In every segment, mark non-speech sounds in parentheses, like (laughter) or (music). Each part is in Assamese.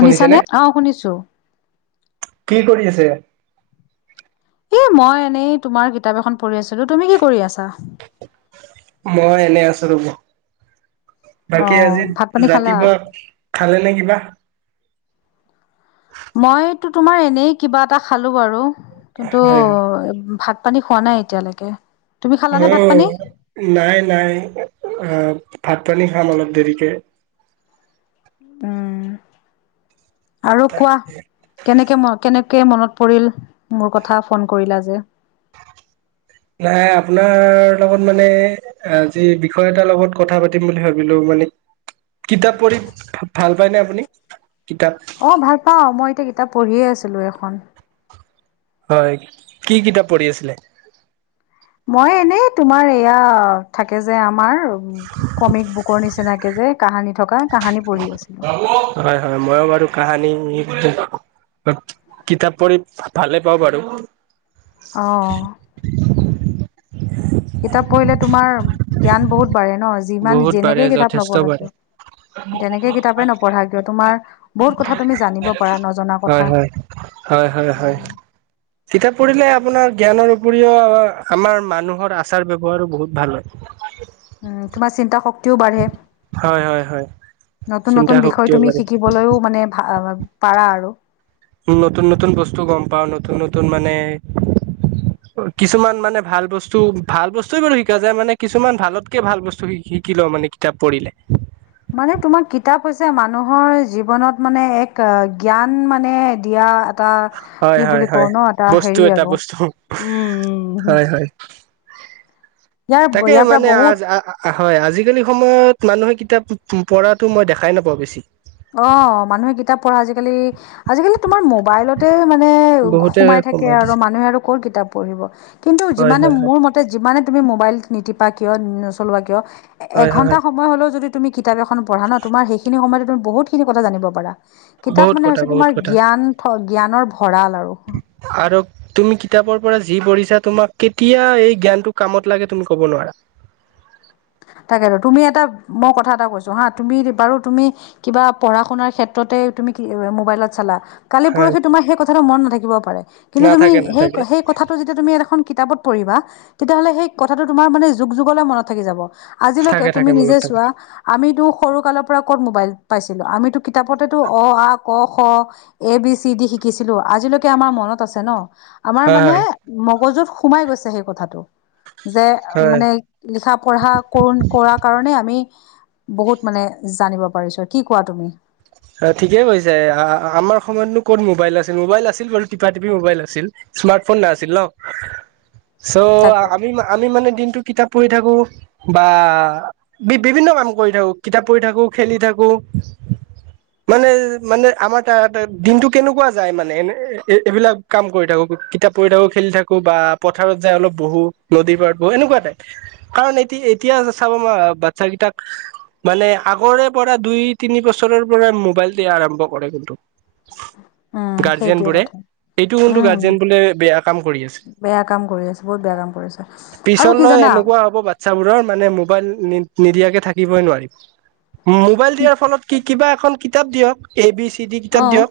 শুনিছেনে? অ' শুনিছোঁ। কি কৰি আছে? এ মই এনেই তোমাৰ কিতাপ এখন পঢ়ি আছিলোঁ। তুমি কি কৰি আছা? মই এনে আছো বাকী আজি অ' ভাত পানী খালা? ৰাতিপুৱা খালে নে কিবা? মইতো তোমাৰ এনেই কিবা এটা খালোঁ বাৰু। কিন্তু হয়। ভাত পানী খোৱা নাই এতিয়ালৈকে। তুমি খালানে ভাত পানী? অ' নাই - নাই। অ'- ভাত পানী খাম অলপ দেৰিকে। উম আৰু কোৱা কেনেকে মই কেনেক কে মনত পৰিল মোৰ কথা? ফোন কৰিলা যে? (inaudible) নাই, আপোনাৰ লগত মানে অ' যি বিষয় এটাৰ লগত কথা পাতিম বুলি ভাবিলোঁ মানে কিতাপ পঢ়ি ভাল পায় নে আপুনি? কিতাপ অ' ভাল পাওঁ। মই এতিয়া কিতাপ পঢ়িয়ে আছিলোঁ এখন। হয়, কি কিতাপ পঢ়ি আছিলে? মই এনেই তোমাৰ এয়া থাকে যে আমাৰ কমিক বুকৰ নিচিনা যে কাহানী থকা, কাহানী পঢ়ি আছিলো। হয় - হয়, মই বাৰু কাহানি কিতাপ পঢ়ি ভালে পাওঁ বাৰু। অ'। কিতাপ পঢ়িলে তোমাৰ জ্ঞান বহুত বাঢ়ে ন যিমান বহুত পাৰে যেনেকে কিতাপ যথেষ্ট নপঢ়া পাৰে। কিয় তেনেকে কিতাপে নপঢ়া কিয়, তোমাৰ বহুত কথা তুমি জানিব পাৰা, নজনা হয় কথা। হয় হয় - হয় - হয়। উম কিতাপ পঢ়িলে আপোনাৰ জ্ঞানৰ উপৰিও আমাৰ মানুহৰ আচাৰ ব্যৱহাৰো বহুত ভাল হয়। তোমাৰ চিন্তা শক্তিও বাঢ়ে। হয় হয় হয় নতুন - চিন্তা নতুন বিষয় শক্তিও তুমি বাঢ়ে শিকিবলৈও মানে ভা- অ' পাৰা আৰু। নতুন - নতুন বস্তু গম পাওঁ, নতুন - নতুন মানে কিছুমান মানে ভাল বস্তু- ভাল বস্তুৱে বাৰু শিকা যায়। মানে কিছুমান ভালতকে ভাল বস্তু শিকি শিকি লওঁ মানে, কিতাপ পঢ়িলে। মানে তোমাৰ কিতাপ হৈছে মানুহৰ জীৱনত মানে এক জ্ঞান মানে দিয়া এটা হয় কি হয় বুলি কওঁ হয় ন', এটা বস্তু হেৰি এটা আৰু বস্তু উম - উম - উম। হয় হয় ইয়াৰ তাকে ইয়াৰ পৰা মানে বহুত আজ- হয়, আজিকালি সময়ত মানুহে কিতাপ পঢ়াটো মই দেখাই নাপাওঁ বেছি। অ' মানুহে কিতাপ পঢ়া আজিকালি আজিকালি তোমাৰ মোবাইলতে মানে বহুতে সোমাই থাকে সময় আৰু। দিছে মানুহে আৰু ক'ৰ কিতাপ পঢ়িব? কিন্তু হয় যিমানে- হয় হয় মোৰ মতে যিমানে তুমি মোবাইল নিটিপা কিয়, নচলোৱা কিয়, হয় হয় হয় এঘন্টা সময় হ'লেও যদি তুমি কিতাপ এখন পঢ়া ন', তোমাৰ সেইখিনি সময়তে তুমি বহুতখিনি কথা জানিব পাৰা। কিতাপ বহুত মানে কথা হৈছে বহুত তোমাৰ কথা জ্ঞান থ- জ্ঞানৰ ভঁৰাল আৰু। পৰ পৰা যি পঢ়িছা, তোমাক কেতিয়া এই জ্ঞানটো কামত লাগে, তুমি ক'ব নোৱাৰা। তাকেতো, তুমি এটা- মই কথা এটা কৈছোঁ হা। তুমি বাৰু, তুমি কিবা পঢ়া-শুনাৰ ক্ষেত্ৰত তে তুমি মোবাইলত চালা কালি হয় পৰহি তোমাৰ সেই কথাটো মন নাথাকিবও পাৰে। কিন্তু তুমি নাথাকে সেই- নাথাকে সেই কথাটো যেতিয়া তুমি এখন কিতাপত পঢ়িবা, তেতিয়াহ'লে সেই কথাটো তোমাৰ মানে যুগ যুগলে মনত থাকি যাব। আজিলৈকে থাকে তুমি থাকে নিজে মনত থাকে চোৱা, আমিতো সৰু কালৰ পৰা ক'ত মোবাইল পাইছিলোঁ? আমিতো কিতাপতেতো অ, আ, ক, খ, এ, বি, চি, ডি শিক্ কিছিলোঁ। আজিলৈকে আমাৰ মনত আছে ন'? আমাৰ হয় মানে মগজুত সোমাই গৈছে সেই কথাটো। যে হয় মানে লিখা, পঢ়া ফোন কৰা কাৰণে আমি বহুত মানে জানিব পাৰিছোঁ, কি কোৱা তুমি? অ' ঠিকেই কৈছে। আ- আমাৰ সময়তনো ক'ত মোবাইল আছিল? মোবাইল আছিল বাৰু, টিপা-টিপি মোবাইল আছিল। স্মাৰ্ট ফোন নাছিল ন'? ছো তাকে আমি- আমি মানে দিনটো কিতাপ পঢ়ি থাকোঁ বা বি- বিভিন্ন কাম কৰি থাকোঁ, কিতাপ পঢ়ি থাকোঁ, খেলি থাকোঁ। (inaudible) মানে- মানে আমাৰ তাত দিনটো কেনেকুৱা যায়, মানে এনে এ- এইবিলাক কাম কৰি থাকোঁ কিতাপ পঢ়ি থাকোঁ, খেলি থাকোঁ বা পথাৰত যাই অলপ বহো। নদীৰ পৰাত বহো, এনেকুৱা টাইপ। কাৰণ এটি এতিয়া চাব ম- বাচ্ছাকেইটাক মানে আগৰে পৰা দুই-তিনি বছৰৰ পৰাই মোবাইল দিয়া আৰম্ভ কৰে কিন্তু। উম, গাৰ্জিয়ান সেইটোৱে বোৰে কথা। এইটো কিন্তু উম গাৰ্জেন বোলে বেয়া কাম কৰি আছে। বেয়া কাম কৰি আছে বহুত বেয়া কাম কৰি আছে আৰু কি পিছলৈ জানা এনেকুৱা হ'ব, বাচ্ছাবোৰৰ মানে মোবাইল নিদিয়াকে থাকিবই নোৱাৰি। মোবাইল কি দিয়াৰ ফলত কি- কিবা এখন কিতাপ দিয়ক। এ বি চি ডি কিতাপ অ' দিয়ক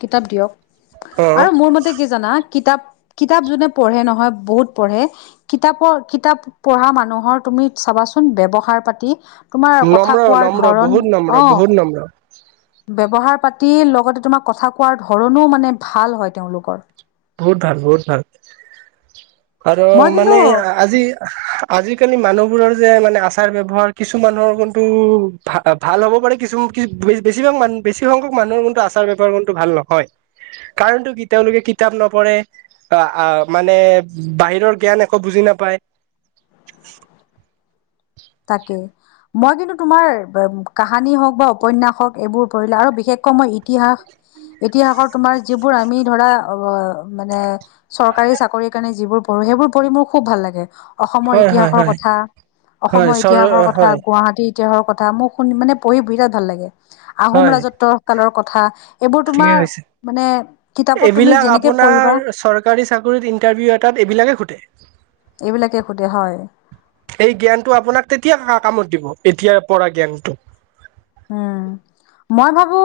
কিতাপ দিয়ক। অ আৰু মোৰ মতে কি জানা কিতাপ কিতাপ যোনে পঢ়ে নহয়, বহুত পঢ়ে, কিতাপৰ- কিতাপ পঢ়া মানুহৰ তুমি চ ৱাচোন, ব্যৱহাৰ-পাতি তোমাৰ কথা নম্ৰ কোৱাৰ নম্ৰ ধৰণ- বহুত নম্ৰ অ', বহুত নম্ৰ ব্যবহাৰ লগতে তোমাক কথা কোৱাৰ ধৰণো মানে ভাল হয় তেওঁলোকৰ। বহুত ভাল, বহুত ভাল। আৰু মই কিন্তু মানে আজি আজিকালি মানুহবোৰৰ যে মানে আচাৰ-ব্যৱহাৰ কিছু মানুহৰ কিন্তু ভা- ভাল হ'ব পাৰে কিছু বেছিভাগ মান- বেছি সংখ্যক মানুহৰ কিন্তু আচাৰ ব্যৱহাৰটো কিন্তু ভাল নহয়। কাৰণটো কি, তেওঁলোকে কি তাপ নপঢ়ে। আ- আ- মানে বাহিৰৰ জ্ঞান একো বুজি নাপায়। (inaudible) তাকেই। মই কিন্তু তোমাৰ ব- কাহানী হওঁক বা উপন্যাস হওঁক, এইবোৰ পঢ়িলে আৰু বিশেষ ক মই ইতিহাস ইতিহাসৰ তোমাৰ যিবোৰ আমি ধৰা, অ'- মানে চৰকাৰী চাকৰিৰ কাৰণে যিবোৰ প ঢ়ো, সেইবোৰ পঢ়ি মোৰ খুব ভাল লাগে। অসমৰ হয় হয় ইতিহাসৰ হয় কথা হয় অসমৰ চৰ ইতিহাসৰ কথা, হয় গুৱাহাটীত তিহৰ কথা, মোক শুনি মানে পঢ়ি বিৰাত ভাল লাগে। আহোম হয় ৰাজত্ব কালৰ কথা এইবোৰ ঠিকে তোমাৰ কৈছে। মানে কিতাপত তুমি এইবিলাক যেনেকে পঢ়িবা আপোনাৰ চৰকাৰী চাকৰিত ইন্টাৰভিউ এটাত এইবিলাকে সোধে। এইবিলাকে সোধে হয় এই জ্ঞানটো আপোনাক তেতিয়া কা মত দিব, এতিয়া পঢ়া জ্ঞানটো। উম, মই ভাবো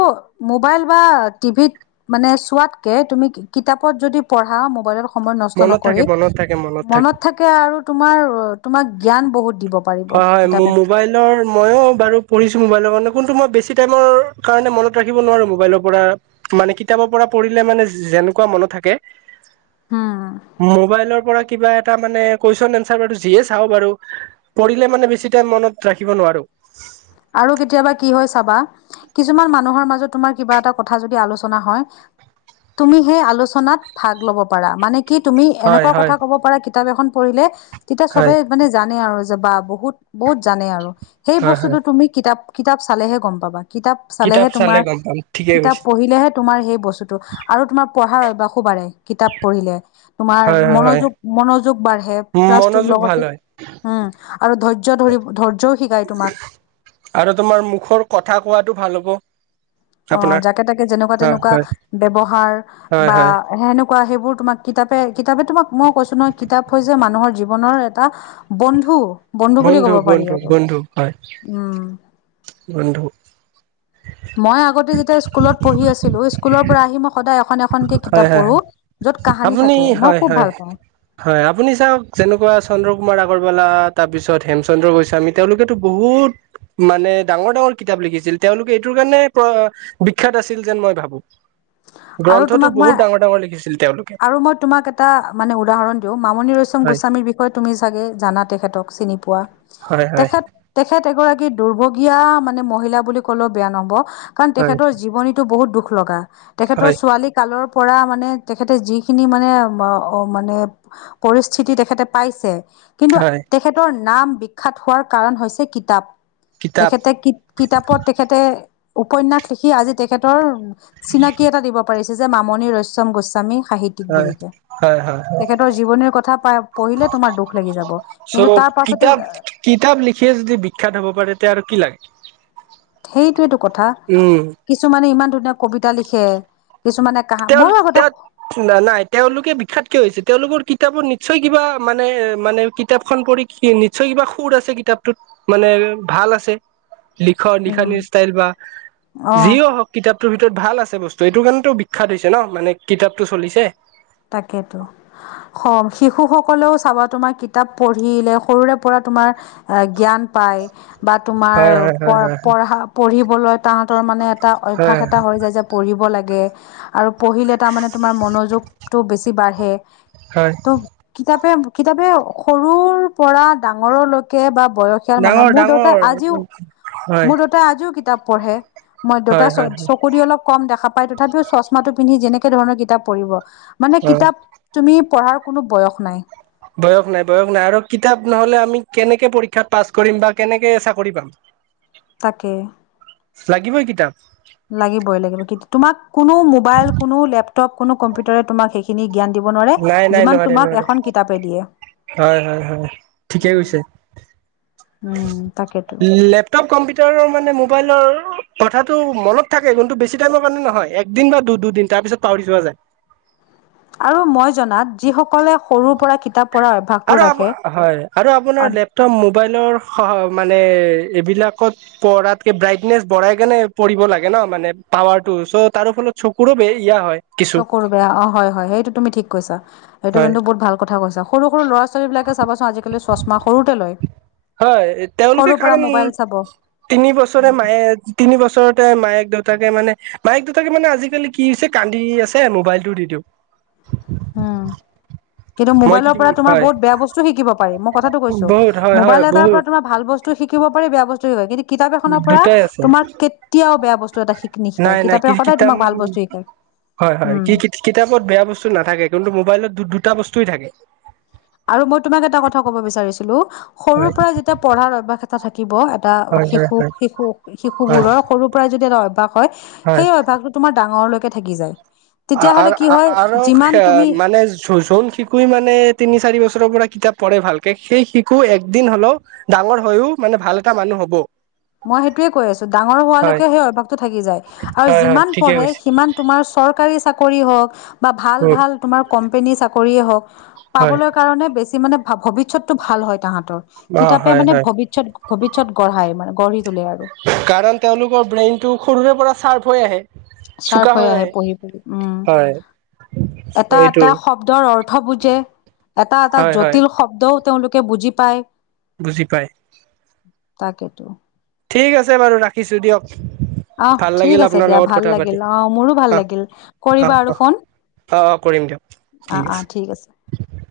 মোবাইল বা টিভিত মানে চোৱাতকে তু মি কিতাপত যদি পঢ়া, মোবাইলত সময় নষ্ট মনত নকৰি, থাকে মনত থাকে মনত থাকে আৰু তোমাৰ অ'- তোমাক জ্ঞান বহুত দিব পাৰিব হয় - হয়। কিতাপে ম- মোবাইলৰ ময়ো বাৰু পঢ়িছোঁ, মোবাইলৰ কাৰণে কোনটো মই বেছি টাইমৰ কাৰণে মনত ৰাখিব নোৱাৰোঁ মোবাইলৰ পৰা। মানে কিতাপৰ পৰা পঢ়িলে মানে যি এনেকুৱা মনত থাকে। উম, মোবাইলৰ পৰা কিবা এটা মানে কুৱেছন এনছাৰ বাৰু যিয়ে চাওঁ বাৰু পঢ়িলে মানে বেছি টাইম মনত ৰাখিব নোৱাৰোঁ। আৰু কেতিয়াবা কি হয় চাবা, কিছুমান মানুহৰ মাজত তোমাৰ কিবা এটা কথা যদি আলোচনা হয় তুমি সেই আলোচনাত ভাগ লব পাৰা। মানে কি, তুমি হয় এনেকুৱা হয় কথা ক'ব পাৰা কিতাপ এখন পঢ়িলে, তেতিয়া চবে হয় মানে জানে আৰু যে বা, বহুত- বহুত জানে আৰু। সেই হয় হয় বস্তুটো তুমি কিতাপ- কিতাপ চালেহে গম পাবা। কিতাপ চালেহে কিতাপ চালে তোমাৰ গম পাম ঠিকেই কিতাপ কৈছে পঢ়িলেহে তোমাৰ সেই বস্তুটো আৰু তোমাৰ পঢ়াৰ বাসুবাৰে কিতাপ পঢ়িলে তোমাৰ হয় হয় হয় মনোযোগ মনোযোগ বাঢ়ে প্লাছটুৰ মনোযোগ ভাল লগতে হয় উম আৰু ধৈৰ্য্য ধৰি ধৈৰ্য্যও শিকায় তোমাক আৰু তোমাৰ মুখৰ কথা কোৱাটো ভাল হ'ব। অ আপোনাৰ যাকে তাকে যেনেকুৱা হয় তেনেকুৱা হয় ব্যৱহাৰ হয় বা হয় সেনেকুৱা কোৱা সেইবোৰ তোমাক কিতাপে কিতাপে তোমাক মই কৈছো নহয় কিতাপ হৈছে মানুহৰ জীৱনৰ এটা বন্ধু। বন্ধু বুলি কব পাৰি বন্ধু আৰু বন্ধু হয় উম। বন্ধু মই আগতে যেতিয়া স্কুলত পঢ়ি আছিলো স্কুলৰ পৰা আহি মই সদায় এখন এখনকে হয় কিতাপ হয় পঢ়ো য'ত কাহানী আপুনি থাকে মই হয় খুব হয় ভাল পাওঁ। হয়। আপুনি চাওঁক, যেনেকুৱা চন্দ্ৰ কুমাৰ আগৰ ৱালা, তাৰপিছত হেমচন্দ্ৰ গোস্বামী, তেওঁলোকেতো বহুত মানে ডাঙৰ ডাঙৰ কিতাপ লিখিছিল তেওঁলোকে এইটোৰ কাৰণে বিখ্যাত আছিল যেন মই ভাবো। আৰু গ্ৰন্থটো তোমাক মই বহুত ডাঙৰ ডাঙৰ লিখিছিল। তেওঁলোকে আৰু মই তোমাক এটা মানে উদাহৰণ দিওঁ মামনি ৰয় হয় গোস্বামীৰ বিষয়ে তুমি চাগে জানা তেখেতক চিনি পোৱা হয় হয় তেখেত তেখেত তেখেত এগৰাকী দুৰ্ভগীয়া মানে মহিলা বুলি ক'লেও বেয়া নহব কাৰণ হয় তেখেতৰ জীৱনীতটো বহুত দুখ লগা তেখেতৰ হয় ছোৱালী কালৰ পৰা মানে তেখেতে যিখিনি মানে মানে পৰিস্থিতি তেখেতে পাইছে। কিন্তু হয় তেখেতৰ নাম বিখ্যাত হোৱাৰ কাৰণ হৈছে কিতাপ। কিতাপ তেখেতে কিতাপত তেখেতে উপন্যাস লিখি আজি তেখেতৰ চিনাকি এটা দিব পাৰিছে যে মামণি ৰয়চ্যম গোস্বামী সাহিত্যিক হয় বুলি কে। হয় হয় তেখেতৰ জীৱনীৰ কথা প পঢ়িলে তোমাৰ দুখ লাগি যাব। চ' কিন্তু তাৰ পাছতে কিতাপ কিতাপ লিখিয়ে যদি বিখ্যাত হ'ব পাৰে তেতিয়া আৰু কি লাগে। সেইটোয়েটো কথা উম কিছুমানে ইমান ধুনীয়া কবিতা লিখে। কিছুমানে কাহা তেওঁ ময়ো আগতে তেওঁ নাই তেওঁলোকে বিখ্যাত কিয় হৈছে তেওঁলোকৰ কিত কিতাপত নিশ্চয় কিবা মানে এ মানে কিতাপখন পঢ়ি নিশ্চয় কিবা সুৰ আছে কিতাপটোত মানে ভাল আছে। লিখন উম লিখনিৰ ষ্টাইল বা অ যিও হওক কিতাপটোৰ ভিতৰত ভাল আছে বস্তু এইটো কাৰণে টো বিখ্যাত হৈছে ন মানে কিতাপটো চলিছে। তাকেতো হম শিশু সকলেও চাবা তোমাৰ কিতাপ পঢ়িলে সৰুৰে পৰা তোমাৰ জ্ঞান পাই বা তোমাৰ হয় হয় প হয় হয় পঢা পঢ়িবলৈ তাহতৰ মানে এটা অভ্যাস হয় এটা হৈ যায় যে পঢ়িব লাগে আৰু পঢ়িলে তাৰ মানে তোমাৰ মনোযোগ টো বেছি বাঢ়ে হয় ত' কিতাপে কিতাপে সৰুৰ পৰা ডাঙৰলৈকে বা বয়সিয়াল মানুহৰ ডাঙৰ মোৰ দেউতাই ডাঙৰ আজিও হয় মোৰ দেউতাই আজিও কিতাপ পঢ়ে। মই দেউতা হয় হয় হয় চকু দি অলপ কম দেখা পায় তথাপিও চশমা টো পিন্ধি যেনে একে ধৰণৰ কিতাপ পঢ়িব মানে অ কিতাপ তুমি পঢ়াৰ কোনো বয়স নাই। বয়স নাই বয়স নাই আৰু কিতাপ নহলে আমি কেনেকে পৰীক্ষাত পাছ কৰিম বা কেনেকে চাকৰি পাম। তাকে লাগিবই কিতাপ লাগিবই লাগিব তোমাক কোনো মোবাইল কোনো লেপটপ কোনো কম্পিউটাৰে তোমাক সেইখিনি জ্ঞান দিব নোৱাৰে নাই নাই যিমান নোৱাৰে তোমাক নোৱাৰে এখন কিতাপে দিয়ে। হয় হয় হয় ঠিকেই উম কৈছে। উম, তাকেতো লেপটপ, কম্পিউটাৰৰ মানে মোবাইলৰ কথাটো মনত থাকে কিন্তু বেছি টাইমৰ কাৰানে নহয় একদিন বা দু দুদিন তাৰ পিছত পাহৰি যোৱা যায়। (unintelligible) আৰু মই জনাত যিসকলে সৰুৰ পৰা কিতাপ। পঢ়াৰ অভ্যাসটো আৰু ৰাখে হয় আৰু আপোনাৰ লেপটপ মোবাইল মোবাইলৰ স মানে এইবিলাকত পঢ়াতকে ব্ৰাইটনেছ বঢ়াই কেনে পৰিব লাগে ন। ন মানে টাৱাৰ টো ওচৰত তাৰো ফলত চকুৰো বেয়া ইয়া হয়। কিছু চকুৰ বেয়া অ হয় হয় সেইটো তুমি ঠিক কৈছা সেইটো হয় কিন্তু বহুত ভাল কথা কৈছা। সৰু সৰু ল'ৰা ছোৱালীবিলাকে চাবাচোন আজিকালি চশমা সৰুতে লয়। হয় তেওঁলোকে সৰুৰ পৰা কাৰণ মোবাইল চাব তিনি বছৰে মায়ে তিনি বছৰতে মায়েক। দেতাকে মানে মায়েক দুউটাকে মানে আজিকালি কি হৈছে কান্দি আছে মোবাইলটো দি দিওঁ। আহ কিন্তু মই কি মোবাইলৰ পৰা তোমাৰ হয় বহুত বেয়া বস্তু শিকিব পাৰি মই কথাটো কৈছো বহুত হয় হয় মোবাইল এটাৰ পৰা বহুত তোমাৰ ভাল বস্তু শিকিব পাৰি বেয়া বস্তু শ কিন্তু কিতাপ এখনৰ পৰা দুটাই আছে তোমাৰ কেতিয়াও বেয়া বস্তু এটা শিক নিশিকায় নাই নাই কিতাপে কি সদায় কিতাপ তোমাক ভাল বস্তু শিকায় হয় হয় উম কি কিতাপত বেয়া বস্তু না থাকে কিন্তু মোবাইলত দুটা বস্তুৱেই থাকে। আৰু মই তোমাক এটা কথা কব বিচাৰিছিলো হয় সৰুৰ পৰা যেতিয়া পঢ়াৰ অভ্যাস এটা থাকিব এটা। হয় হয় শিশু হয় শিশু শিশু হয় বোৰৰ সৰুৰ পৰাই যদি ৰয়। হয় হয় সেই অভ্যাসটো তোমাৰ ডাঙৰলৈকে থাকি যায়। তেতিয়াহ'লে কি হয় আৰু যিমান তুমি মানে জোন শিশুৱে মানে তিনি চাৰি বছৰ। ৰ পৰা কিতাপ পঢ়ে ভালকে সেই শিশু একদিন হলেও ডাঙৰ হৈও মানে ভাল এটা মানুহ হব মই সেইটোয়ে কৈ আছো ডাঙৰ হয় হোৱালৈকে সেই অভ্যাসতটো থাকি যায় আৰু হয় হয় যিমান ঠিকে পঢ়ে কৈছে সিমান তোমাৰ। চৰকাৰী চাক হওক বা ভাল উম ভাল তোমাৰ কম্পেনী চাকৰি হওক হয় পাবলৈ কাৰনে বেছি মানে ভৱিষ্যতটো ভাল হয় তাহাঁতৰ অ কিতাপে হয় মানে হয় ভৱিষ্যত ভৱিষ্যত গঢ়াই মানে গঢ়ি তোলে আৰু কাৰণ তেওঁলোকৰ ব্ৰেইন টো সৰুৰে পৰা চাৰ্প হৈ আহে। চাৰফ হৈ আহে পঢ়ি পঢ়ি উম। হয় এটা এইটো এটা শব্দৰ অৰ্থ বুজে এটা এটা হয় হয় জটিল শব্দও তেওঁলোকে। বুজি পায় বুজি পায় তাকেইেতো ঠিক আছে বাৰু ৰাখিছোঁ দিয়ক। আহ ভাল ঠিক লাগিল আছে আপোনাৰ দিয়া লগত ভাল কথা পাতি লাগিল আহ মোৰো ভাল অ লাগিল অ কৰিবা অ আৰু ফোন অ অ কৰিম দিয়ক ঠিক আছে